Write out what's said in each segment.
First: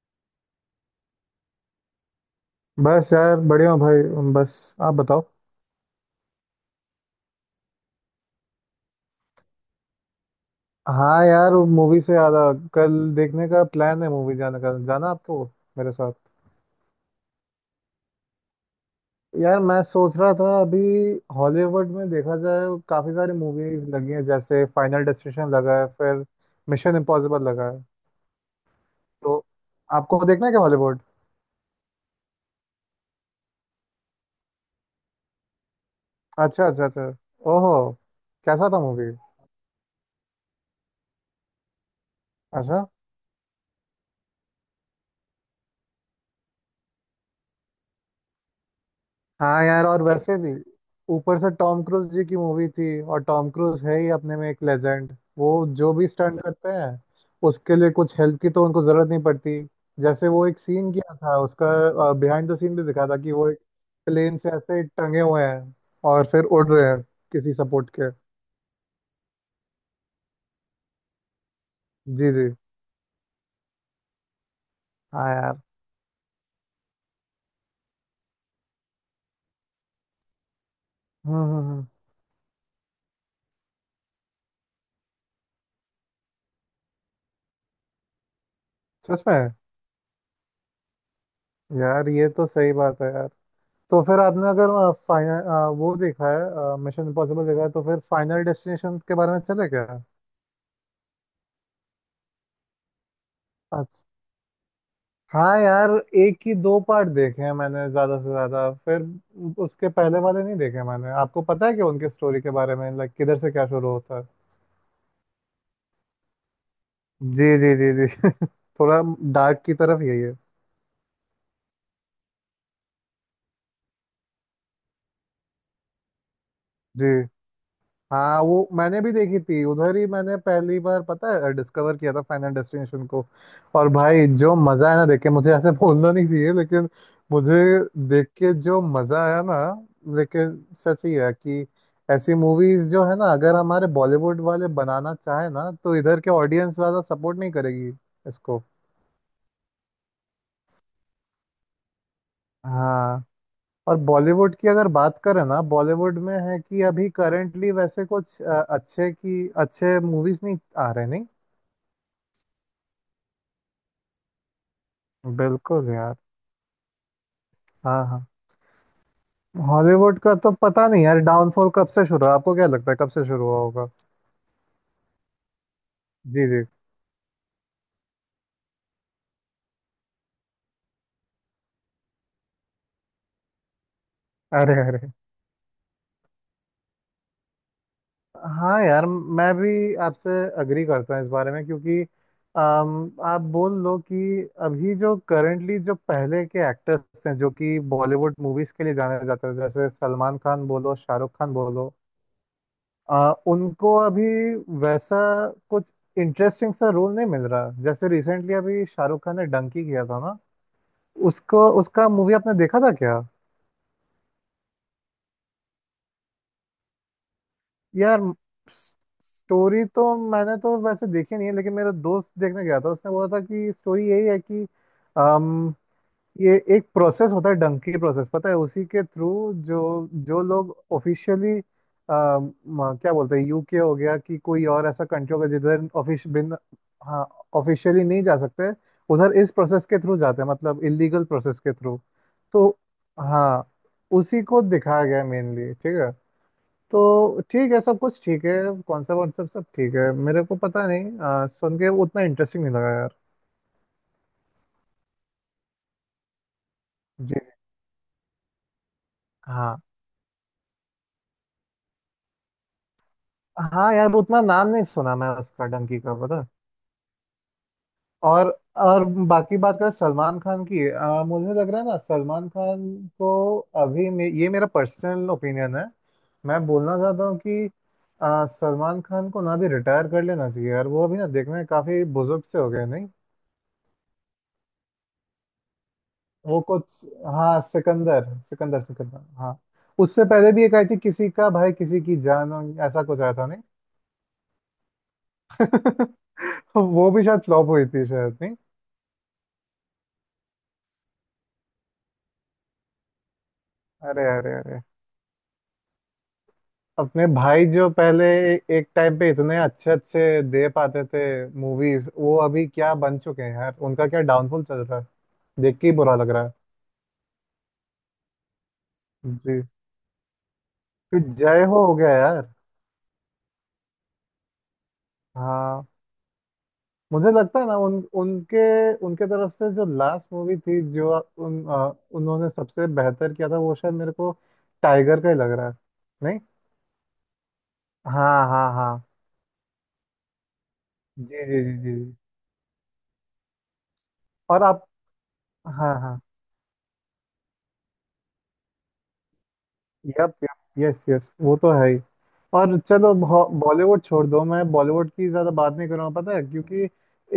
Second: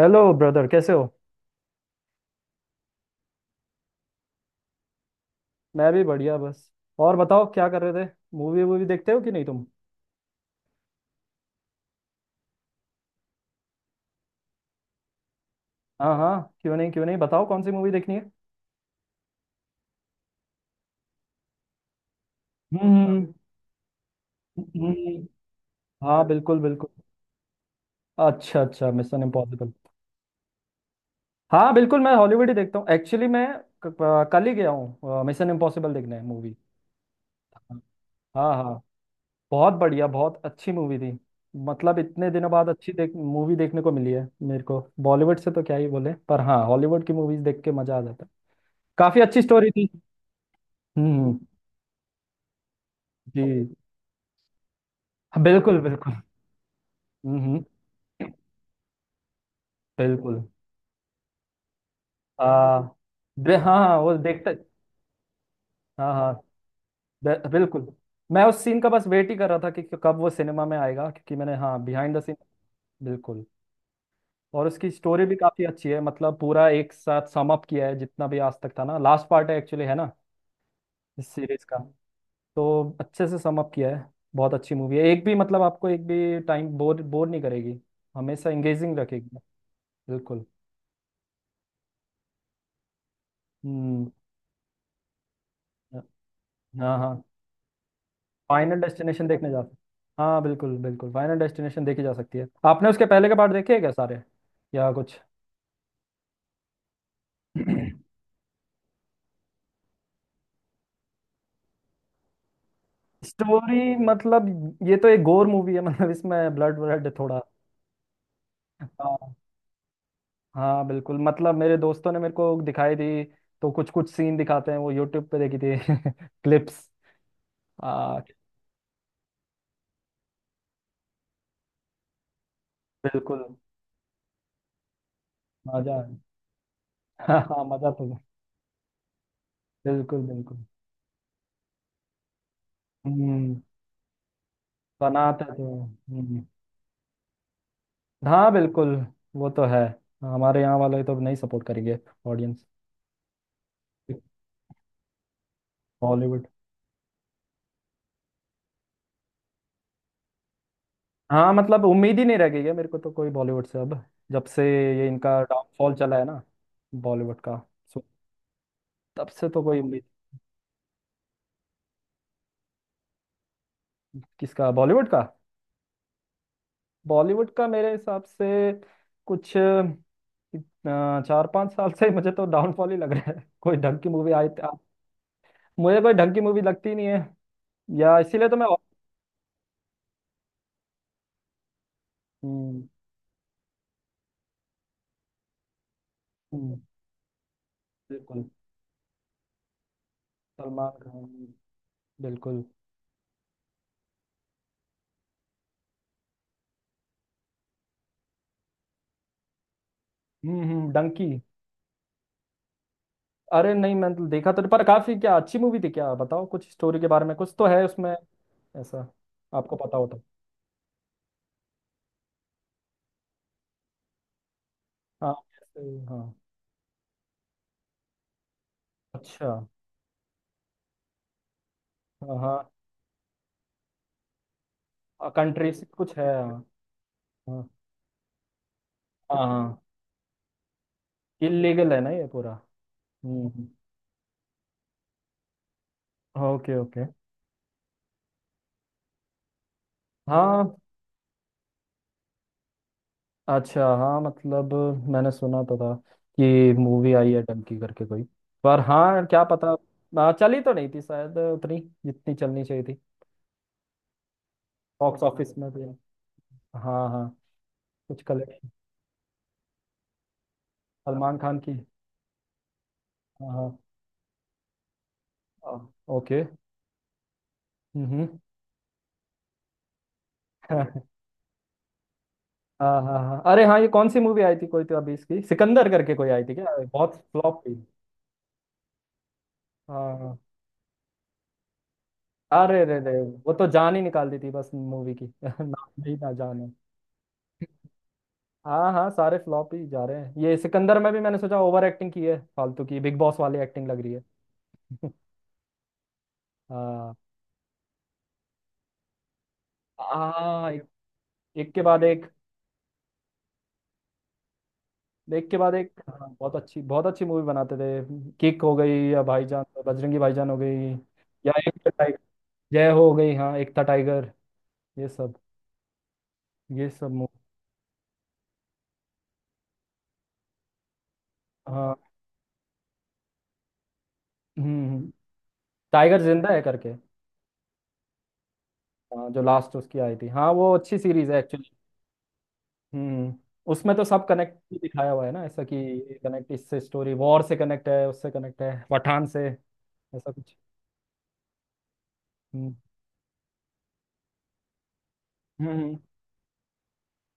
Hello brother, कैसे हो। बस यार बढ़िया हूँ भाई। बस आप बताओ। मैं भी बढ़िया, बस। और बताओ, क्या कर रहे थे। मूवी वूवी देखते हो कि नहीं तुम। हाँ यार वो मूवी से याद आ कल देखने का प्लान है मूवी जाने का जाना आपको मेरे साथ। हाँ हाँ, क्यों नहीं क्यों नहीं, बताओ कौन सी मूवी देखनी है। यार मैं सोच रहा था अभी हॉलीवुड में देखा जाए काफ़ी हम्म। सारी मूवीज लगी हैं जैसे हम्म, फाइनल हम्म, डेस्टिनेशन लगा है हाँ फिर बिल्कुल मिशन बिल्कुल। इम्पॉसिबल लगा है। अच्छा अच्छा, मिशन तो इम्पॉसिबल। आपको देखना है क्या हॉलीवुड? हाँ बिल्कुल, मैं हॉलीवुड ही देखता हूँ। एक्चुअली मैं कल ही गया हूँ मिशन इम्पॉसिबल देखने मूवी। अच्छा अच्छा अच्छा। ओहो। हाँ कैसा था हाँ। मूवी? बहुत बढ़िया, बहुत अच्छी मूवी थी। मतलब इतने दिनों बाद अच्छा। अच्छी देख मूवी देखने को मिली है। मेरे को बॉलीवुड से तो क्या ही बोले, पर हाँ, हॉलीवुड की मूवीज देख के मजा आ जाता है। काफी अच्छी हाँ स्टोरी यार थी। और वैसे भी हम्म। ऊपर से टॉम क्रूज जी की मूवी थी और जी टॉम हाँ, क्रूज है ही अपने में एक लेजेंड। वो बिल्कुल जो भी बिल्कुल। स्टंट करते हैं हम्म हम्म, उसके लिए कुछ हेल्प की तो उनको जरूरत नहीं पड़ती। जैसे बिल्कुल। वो एक सीन किया था उसका बिहाइंड द सीन आ, भी दिखा था कि वो एक हाँ हाँ, वो प्लेन से देखता। ऐसे टंगे हुए हैं हाँ और हाँ। फिर उड़ रहे हैं किसी बिल्कुल। सपोर्ट के। मैं उस सीन का बस वेट ही कर रहा था कि कब वो सिनेमा में आएगा, क्योंकि मैंने, हाँ, बिहाइंड द जी सीन। जी। बिल्कुल। और उसकी स्टोरी हाँ भी यार। काफी अच्छी है, मतलब पूरा एक साथ सम अप किया है जितना भी आज तक था ना। लास्ट पार्ट है एक्चुअली, है ना, इस सीरीज का। हम्म। तो अच्छे से सम अप किया है। बहुत अच्छी मूवी है, एक भी, मतलब आपको एक भी टाइम बोर बोर नहीं करेगी, हमेशा एंगेजिंग सच रखेगी। में। बिल्कुल। यार ये तो सही बात है यार। तो हम्म। फिर आपने अगर फाइनल वो देखा है हाँ मिशन हाँ, इम्पॉसिबल देखा है तो फिर फाइनल फाइनल डेस्टिनेशन के डेस्टिनेशन बारे में देखने जा चले सकते। क्या? हाँ बिल्कुल बिल्कुल, फाइनल डेस्टिनेशन देखी जा सकती है। आपने उसके पहले के पार्ट देखे हैं क्या, अच्छा। सारे या कुछ? हाँ यार एक ही दो पार्ट देखे हैं मैंने ज्यादा से ज्यादा। फिर उसके पहले वाले नहीं देखे मैंने। आपको पता है कि उनके स्टोरी के बारे में लाइक किधर से क्या शुरू स्टोरी होता है? मतलब, ये तो एक गोर मूवी है, मतलब इसमें ब्लड ब्लड थोड़ा। जी जी जी जी। थोड़ा हाँ। डार्क की तरफ यही है। हाँ बिल्कुल, मतलब मेरे दोस्तों ने मेरे को दिखाई थी। तो कुछ कुछ सीन दिखाते हैं वो, यूट्यूब पे देखी थी। क्लिप्स। जी। आ, हाँ वो मैंने भी देखी थी उधर ही मैंने पहली बार पता है डिस्कवर किया था फाइनल डेस्टिनेशन को। बिल्कुल। और भाई जो मजा है ना देख के मुझे ऐसे मजा बोलना नहीं चाहिए लेकिन हाँ मुझे हाँ, मजा तो। देख के जो मजा आया ना बिल्कुल बिल्कुल। लेकिन सच ही है कि ऐसी मूवीज जो है ना अगर हम्म। हमारे बॉलीवुड वाले बनाना बनाते चाहे थे। ना तो इधर के हम्म। ऑडियंस ज्यादा सपोर्ट नहीं करेगी हाँ इसको। बिल्कुल। वो तो है। हमारे यहाँ वाले तो नहीं सपोर्ट करेंगे, ऑडियंस। हाँ। और बॉलीवुड की अगर बात करें ना बॉलीवुड में बॉलीवुड। है कि अभी करेंटली वैसे कुछ अच्छे की अच्छे मूवीज नहीं आ रहे नहीं। हाँ मतलब उम्मीद ही नहीं रह गई है मेरे को तो कोई, बॉलीवुड से अब। जब से ये इनका बिल्कुल डाउनफॉल यार। चला है ना बॉलीवुड का। सो हाँ हाँ। तब से तो कोई उम्मीद। हॉलीवुड का तो पता नहीं यार डाउनफॉल कब से शुरू हुआ? आपको क्या लगता है कब से शुरू हुआ होगा? किसका, बॉलीवुड का? जी जी। बॉलीवुड का मेरे हिसाब से कुछ 4-5 साल से मुझे तो डाउनफॉल ही लग रहा है, कोई ढंग की मूवी आई अरे अरे। मुझे कोई ढंग की मूवी लगती ही नहीं है, या इसीलिए तो मैं। हाँ यार मैं भी आपसे अग्री करता हूँ इस बारे में क्योंकि हम्म, आप बोल लो कि अभी जो करंटली जो पहले के हम्म, एक्टर्स हैं जो कि बॉलीवुड बिल्कुल। मूवीज के लिए जाने जाते हैं जैसे सलमान खान बोलो सलमान खान, शाहरुख खान बोलो बिल्कुल। उनको अभी वैसा कुछ इंटरेस्टिंग सा रोल नहीं मिल रहा जैसे रिसेंटली अभी शाहरुख खान ने डंकी किया था ना। हम्म, डंकी। उसको उसका मूवी आपने देखा था क्या? अरे नहीं, मैंने तो देखा तो, पर काफी क्या अच्छी मूवी थी क्या? बताओ कुछ स्टोरी के बारे में, कुछ तो है उसमें यार ऐसा, आपको स्टोरी पता तो हो तो। मैंने तो वैसे देखी नहीं है लेकिन मेरा दोस्त देखने गया था उसने बोला था कि स्टोरी यही है कि हाँ, हाँ। ये एक प्रोसेस होता है डंकी प्रोसेस पता है उसी के थ्रू अच्छा। जो जो लोग ऑफिशियली हाँ हाँ, क्या बोलते हैं यूके हो गया कि कोई और ऐसा कंट्री होगा कंट्री से जिधर कुछ है। ऑफिश बिन। हाँ। हाँ। हाँ ऑफिशियली नहीं जा सकते उधर हाँ, इस हाँ, प्रोसेस के थ्रू जाते हैं मतलब इलीगल प्रोसेस के इलीगल है थ्रू। ना ये पूरा। तो हम्म हम्म, हाँ उसी को दिखाया गया मेनली ठीक है ओके ओके। तो ठीक है सब कुछ ठीक है कॉन्सेप्ट वॉन्सेप्ट सब ठीक है मेरे को हाँ पता नहीं सुन के उतना इंटरेस्टिंग नहीं लगा यार। अच्छा, हाँ मतलब मैंने सुना तो था कि मूवी जी आई जी। है डंकी करके कोई। पर हाँ क्या पता, हाँ। चली तो नहीं थी शायद उतनी जितनी चलनी चाहिए थी। हाँ यार वो उतना नाम नहीं सुना बॉक्स मैं ऑफिस उसका में भी, डंकी का पता है। हाँ हाँ, कुछ और कलेक्शन। और बाकी बात करें सलमान खान की सलमान मुझे खान लग की। रहा है ना सलमान खान को हाँ अभी ये मेरा पर्सनल ओपिनियन हाँ है। ओके। मैं बोलना चाहता हूँ कि हम्म। सलमान खान को ना भी रिटायर कर लेना चाहिए यार वो अभी ना देखने में काफी बुजुर्ग से हो गए हाँ नहीं। हाँ हाँ, अरे हाँ, ये कौन सी मूवी आई थी कोई, तो अभी इसकी सिकंदर करके कोई आई थी वो क्या? अरे, कुछ बहुत फ्लॉप हाँ थी। सिकंदर सिकंदर सिकंदर हाँ। हाँ उससे हाँ। पहले भी एक आई थी किसी का भाई किसी की जान हो, अरे रे ऐसा रे, कुछ आया था वो नहीं। तो जान ही निकाल दी थी बस मूवी की, नाम ही ना जाने। वो भी शायद फ्लॉप हुई थी शायद नहीं। हाँ हाँ, सारे फ्लॉप ही जा रहे हैं। ये सिकंदर में भी मैंने सोचा ओवर एक्टिंग की है, फालतू की बिग बॉस वाली एक्टिंग लग रही है। अरे अरे अरे। हाँ अपने भाई जो पहले एक टाइम पे इतने अच्छे अच्छे दे हाँ। पाते थे एक के बाद मूवीज एक, वो अभी क्या बन चुके हैं यार उनका क्या डाउनफॉल चल रहा है देख के बाद देख के ही एक, बुरा लग हाँ, रहा है। बहुत अच्छी मूवी बनाते थे। किक हो गई, या जी। भाईजान बजरंगी भाईजान हो गई, फिर या जय एक था हो गया टाइगर। यार। जय हो गई, हाँ, एक था टाइगर, ये सब, हाँ। ये सब मुझे मूवी। लगता है ना उन उनके उनके तरफ से जो लास्ट मूवी थी जो हाँ। उन्होंने सबसे बेहतर किया था वो शायद मेरे को हम्म हम्म, टाइगर का ही लग रहा है। टाइगर नहीं जिंदा है करके। हाँ हाँ हाँ। हाँ, जो लास्ट उसकी आई थी, हाँ वो अच्छी सीरीज जी है जी जी एक्चुअली। जी जी। हम्म। उसमें तो सब कनेक्ट और भी आप दिखाया हुआ है ना, ऐसा कि हाँ ये हाँ कनेक्ट इससे, स्टोरी वॉर से कनेक्ट है, उससे कनेक्ट है पठान से, ऐसा यप कुछ। यप यस यस वो तो है ही। हम्म और चलो बॉलीवुड छोड़ दो मैं बॉलीवुड की ज़्यादा बात नहीं हम्म, करूँगा पता है क्योंकि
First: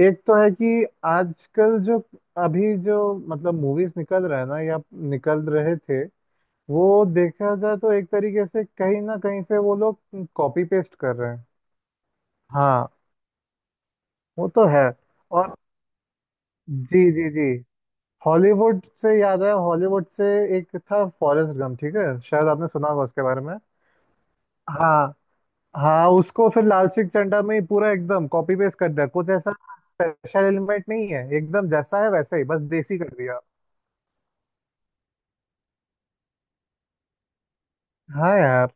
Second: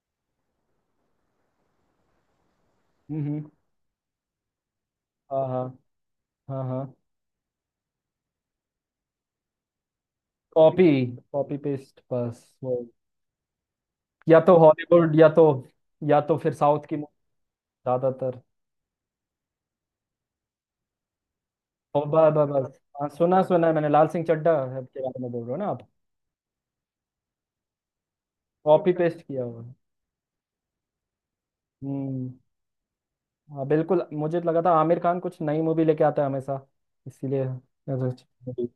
एक तो है कि आजकल जो अभी जो हम्म, हम्म, मतलब मूवीज निकल रहा है ना या निकल हाँ हाँ रहे थे हाँ हाँ। वो देखा जाए तो एक तरीके से कहीं ना कहीं से वो लोग कॉपी कॉपी, पेस्ट कर रहे हैं। कॉपी पेस्ट, बस वो। हाँ या वो तो तो है। हॉलीवुड, या तो, और या तो फिर साउथ की जी मूवी, जी जी ज्यादातर। हॉलीवुड से याद है हॉलीवुड से एक था फॉरेस्ट गम ठीक ओ है बस शायद बस आपने बस, सुना होगा हाँ उसके बारे सुना में। सुना है मैंने, लाल सिंह चड्ढा है के हाँ बारे में बोल रहे हो ना आप। हाँ। उसको फिर लाल सिंह चड्ढा में ही पूरा एकदम कॉपी पेस्ट कर कॉपी दिया पेस्ट कुछ किया ऐसा हुआ है। स्पेशल एलिमेंट नहीं है एकदम जैसा है हम्म। वैसा ही बस देसी कर दिया। हाँ बिल्कुल, मुझे लगा था आमिर खान कुछ नई मूवी लेके आता है हमेशा, इसीलिए मैं हाँ यार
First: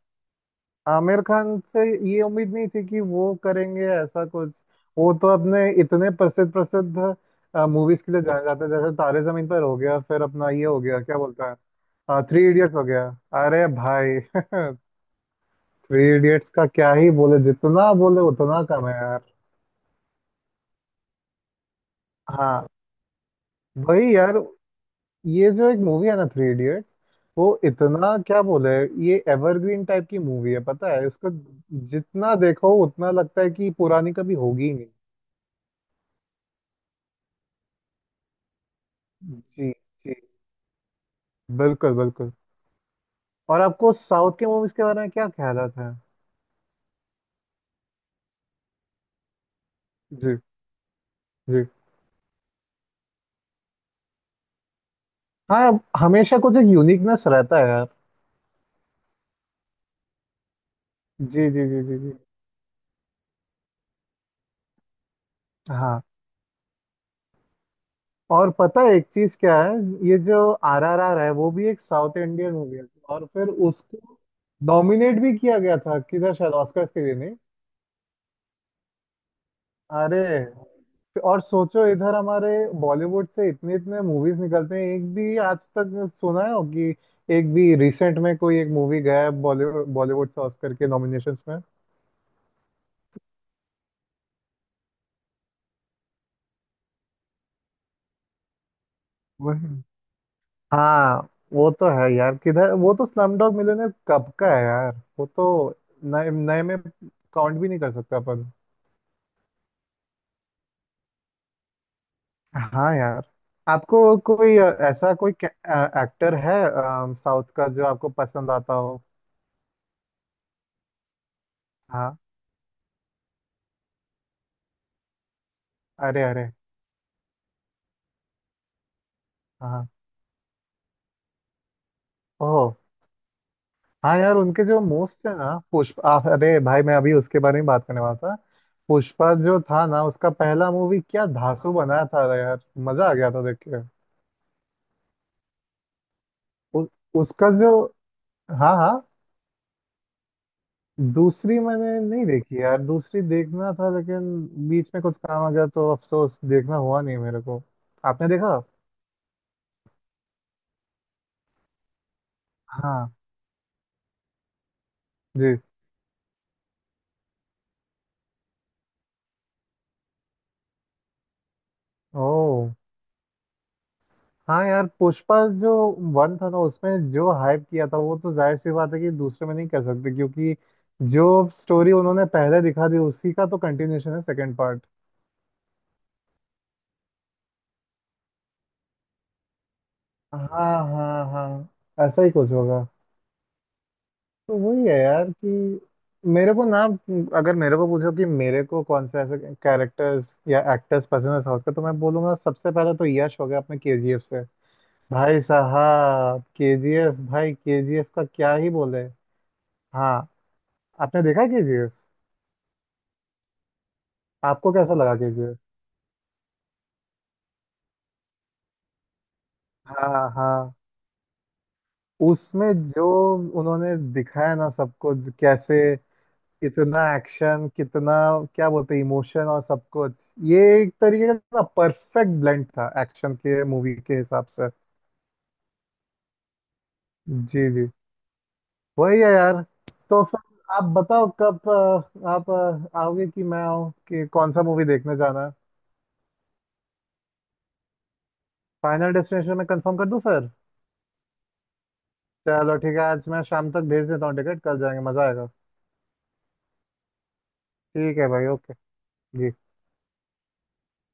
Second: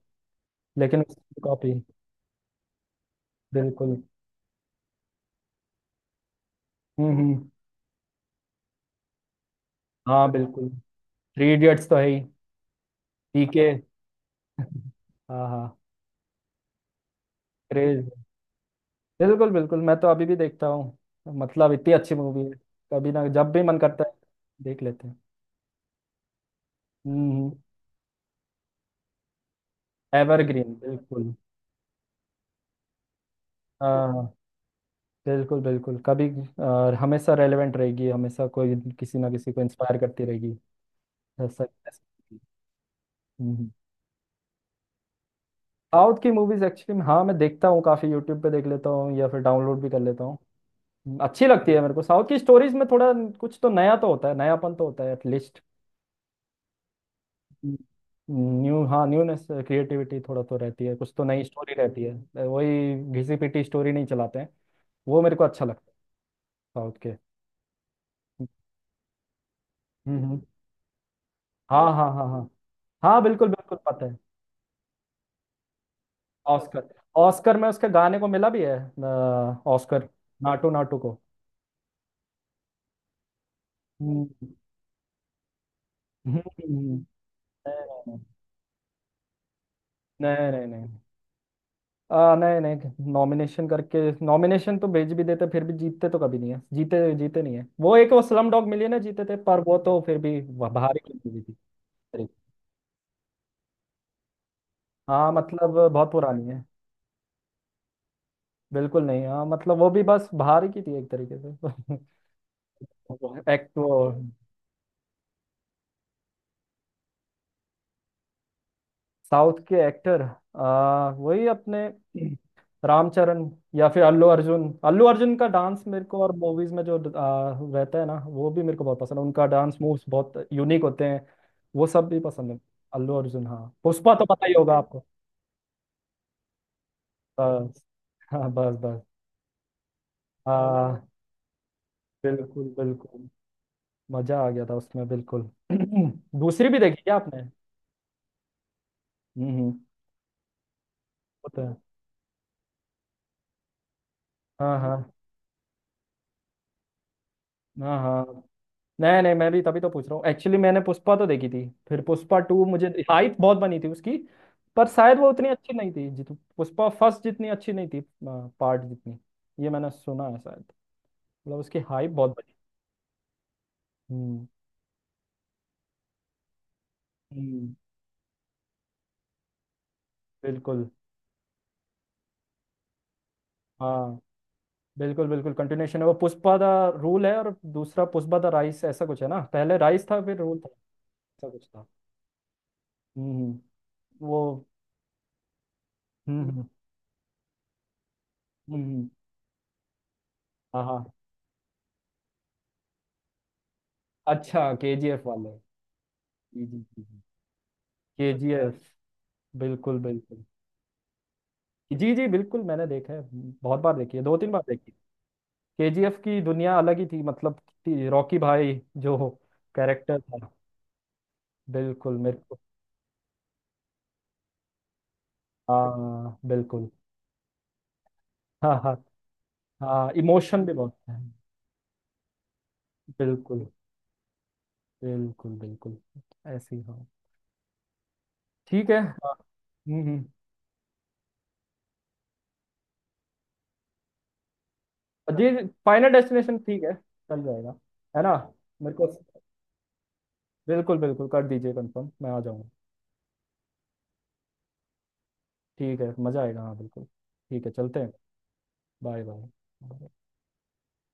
लेकिन, आमिर खान कॉपी। से ये उम्मीद नहीं थी कि वो करेंगे बिल्कुल। ऐसा कुछ। वो तो अपने इतने प्रसिद्ध प्रसिद्ध हम्म। मूवीज के लिए जाने जाते हैं जैसे तारे जमीन पर हो गया फिर हाँ अपना ये बिल्कुल, हो गया क्या बोलता थ्री इडियट्स तो है ही, है थ्री इडियट्स हो गया। अरे पीके। भाई हाँ हाँ। थ्री इडियट्स का क्या ही बोले जितना क्रेज। बोले उतना कम है यार। बिल्कुल बिल्कुल, मैं तो अभी भी देखता हूँ, मतलब इतनी अच्छी मूवी है। हाँ। कभी ना, जब भी मन करता है वही यार। देख लेते हैं। ये जो एक मूवी है ना थ्री इडियट्स वो हम्म। इतना क्या बोले ये एवरग्रीन टाइप की मूवी है एवरग्रीन पता है इसको बिल्कुल। जितना देखो उतना लगता है कि पुरानी हाँ कभी होगी ही नहीं। बिल्कुल बिल्कुल, कभी हमेशा रेलेवेंट रहेगी, हमेशा कोई, किसी ना किसी को जी इंस्पायर जी। करती रहेगी, ऐसा। बिल्कुल बिल्कुल। और हम्म। आपको साउथ के मूवीज के बारे में क्या ख्याल आता है? साउथ की मूवीज एक्चुअली हाँ मैं देखता हूँ, काफी यूट्यूब पे देख लेता हूँ या फिर डाउनलोड भी कर लेता जी हूँ। अच्छी जी। लगती है मेरे को, साउथ की स्टोरीज में थोड़ा कुछ तो नया तो होता है, नयापन तो होता है एटलीस्ट। हाँ हमेशा कुछ एक यूनिकनेस रहता है यार। न्यू, हाँ, न्यूनेस, क्रिएटिविटी थोड़ा तो रहती है, कुछ तो नई जी जी स्टोरी जी जी रहती जी। है, वही घिसी पिटी स्टोरी नहीं चलाते हैं। वो मेरे को अच्छा लगता है, हाँ। साउथ के। हम्म और पता है एक चीज क्या है ये हम्म, जो हम्म। RRR है वो भी हाँ एक हाँ साउथ हाँ हाँ, इंडियन मूवी है। हाँ और फिर बिल्कुल बिल्कुल, उसको पता है। नॉमिनेट भी किया गया था किधर शायद ऑस्कर। ऑस्कर्स के लिए नहीं? ऑस्कर में उसके गाने को मिला भी है ऑस्कर, अरे। नाटू नाटू को। और सोचो इधर हमारे बॉलीवुड से इतने इतने हम्म मूवीज निकलते हैं एक भी आज तक हम्म, सुना है हो कि हम्म, एक भी रिसेंट में कोई एक मूवी गया है बॉलीवुड बॉलीवुड से नहीं नहीं नहीं ऑस्कर के नहीं। नॉमिनेशंस में? नहीं नहीं, नॉमिनेशन करके नॉमिनेशन तो भेज भी देते, फिर भी जीतते तो कभी नहीं है, जीते जीते नहीं है। वो एक वो स्लम डॉग मिली ना, जीते थे, पर वही। वो तो फिर भी बाहर की हाँ। मूवी थी। वो तो है अरे, यार किधर वो तो स्लमडॉग मिलियनेयर कब का है यार वो हाँ तो मतलब बहुत नए पुरानी नए है। में काउंट भी नहीं कर सकता अपन। बिल्कुल नहीं, हाँ मतलब वो भी बस बाहर की थी एक तरीके से। हाँ यार। एक्ट वो। आपको कोई ऐसा कोई एक्टर है साउथ का जो आपको पसंद आता हो? साउथ के एक्टर, वही अपने हाँ। रामचरण, या फिर अल्लू अर्जुन। अल्लू अर्जुन का डांस मेरे को, अरे और अरे। मूवीज में जो रहता है ना वो भी मेरे को बहुत पसंद है, उनका डांस हाँ। मूव्स बहुत यूनिक होते हैं। वो सब भी पसंद है। ओह। अल्लू अर्जुन, हाँ, पुष्पा हाँ तो यार पता ही उनके होगा जो आपको। मोस्ट है ना पुष्पा अरे भाई मैं अभी उसके बारे में बस बात करने वाला था। हाँ बस बस। पुष्पा जो था ना उसका पहला मूवी हाँ क्या धांसू बनाया था यार। बिल्कुल मजा आ बिल्कुल। गया था देख के। मजा आ गया था उसमें, बिल्कुल। दूसरी भी उ, देखी क्या आपने? उसका जो हाँ हाँ। वो दूसरी तो है। मैंने नहीं देखी यार दूसरी देखना था लेकिन हाँ बीच हाँ। में कुछ काम आ गया तो अफसोस देखना हुआ नहीं मेरे को। हाँ आपने हाँ। देखा? नहीं नहीं, मैं भी तभी तो पूछ रहा हूँ, एक्चुअली मैंने पुष्पा तो देखी थी, फिर पुष्पा 2 मुझे हाँ। हाइप बहुत बनी थी उसकी। पर शायद वो उतनी जी। अच्छी नहीं थी जित पुष्पा फर्स्ट जितनी अच्छी नहीं थी, पार्ट जितनी। ये मैंने सुना है शायद, मतलब उसकी हाइप बहुत बनी। ओ। हम्म हाँ यार पुष्पा जो वन था ना उसमें जो हाइप हम्म, किया था वो तो जाहिर सी बात है कि दूसरे में नहीं कर सकते क्योंकि बिल्कुल। जो स्टोरी उन्होंने पहले दिखा दी उसी का तो कंटिन्यूशन हाँ है सेकंड पार्ट। बिल्कुल बिल्कुल कंटिन्यूशन है। वो पुष्पा द रूल है, और दूसरा पुष्पा द राइस, ऐसा कुछ है ना, पहले राइस था फिर रूल था, हाँ हाँ ऐसा कुछ था। हाँ ऐसा ही कुछ होगा। हम्म। वो। तो वही है यार कि हम्म मेरे को हम्म ना अगर मेरे को पूछो कि मेरे को हम्म, कौन से ऐसे कैरेक्टर्स या हाँ हाँ। एक्टर्स पसंद है साउथ का तो मैं बोलूंगा सबसे पहले तो यश हो गया अपने KGF से। अच्छा, के जी एफ भाई वाले, साहब KGF भाई KGF का के जी क्या ही एफ बोले। बिल्कुल हाँ। बिल्कुल। आपने देखा KGF? जी जी बिल्कुल, मैंने देखा है, बहुत बार देखी है, 2-3 बार आपको देखी। कैसा लगा KGF? केजीएफ की दुनिया अलग ही थी, मतलब कि रॉकी भाई, जो कैरेक्टर हाँ था, हाँ। बिल्कुल मेरे को। उसमें जो उन्होंने दिखाया ना सबको कैसे हाँ बिल्कुल। कितना एक्शन कितना क्या हाँ हाँ, बोलते हैं इमोशन और सब हाँ कुछ। ये इमोशन भी एक बहुत है। तरीके का ना परफेक्ट ब्लेंड था एक्शन के बिल्कुल मूवी के हिसाब से। बिल्कुल बिल्कुल, ऐसी हाँ। जी जी। ठीक है वही है हाँ, यार। हम्म तो हम्म। फिर आप बताओ कब आप आओगे कि मैं आऊँ कि कौन सा मूवी देखने जाना जी है? जी, फाइनल डेस्टिनेशन ठीक है, चल जाएगा, है ना, मेरे को। फाइनल डेस्टिनेशन में कंफर्म कर दूँ फिर? बिल्कुल बिल्कुल, कर दीजिए कंफर्म, मैं आ जाऊँगा। चलो ठीक है आज मैं शाम तक भेज देता हूँ टिकट कल जाएंगे मज़ा आएगा। ठीक है, मज़ा आएगा, हाँ बिल्कुल। ठीक है, चलते हैं। ठीक है भाई ओके। बाय जी। बाय।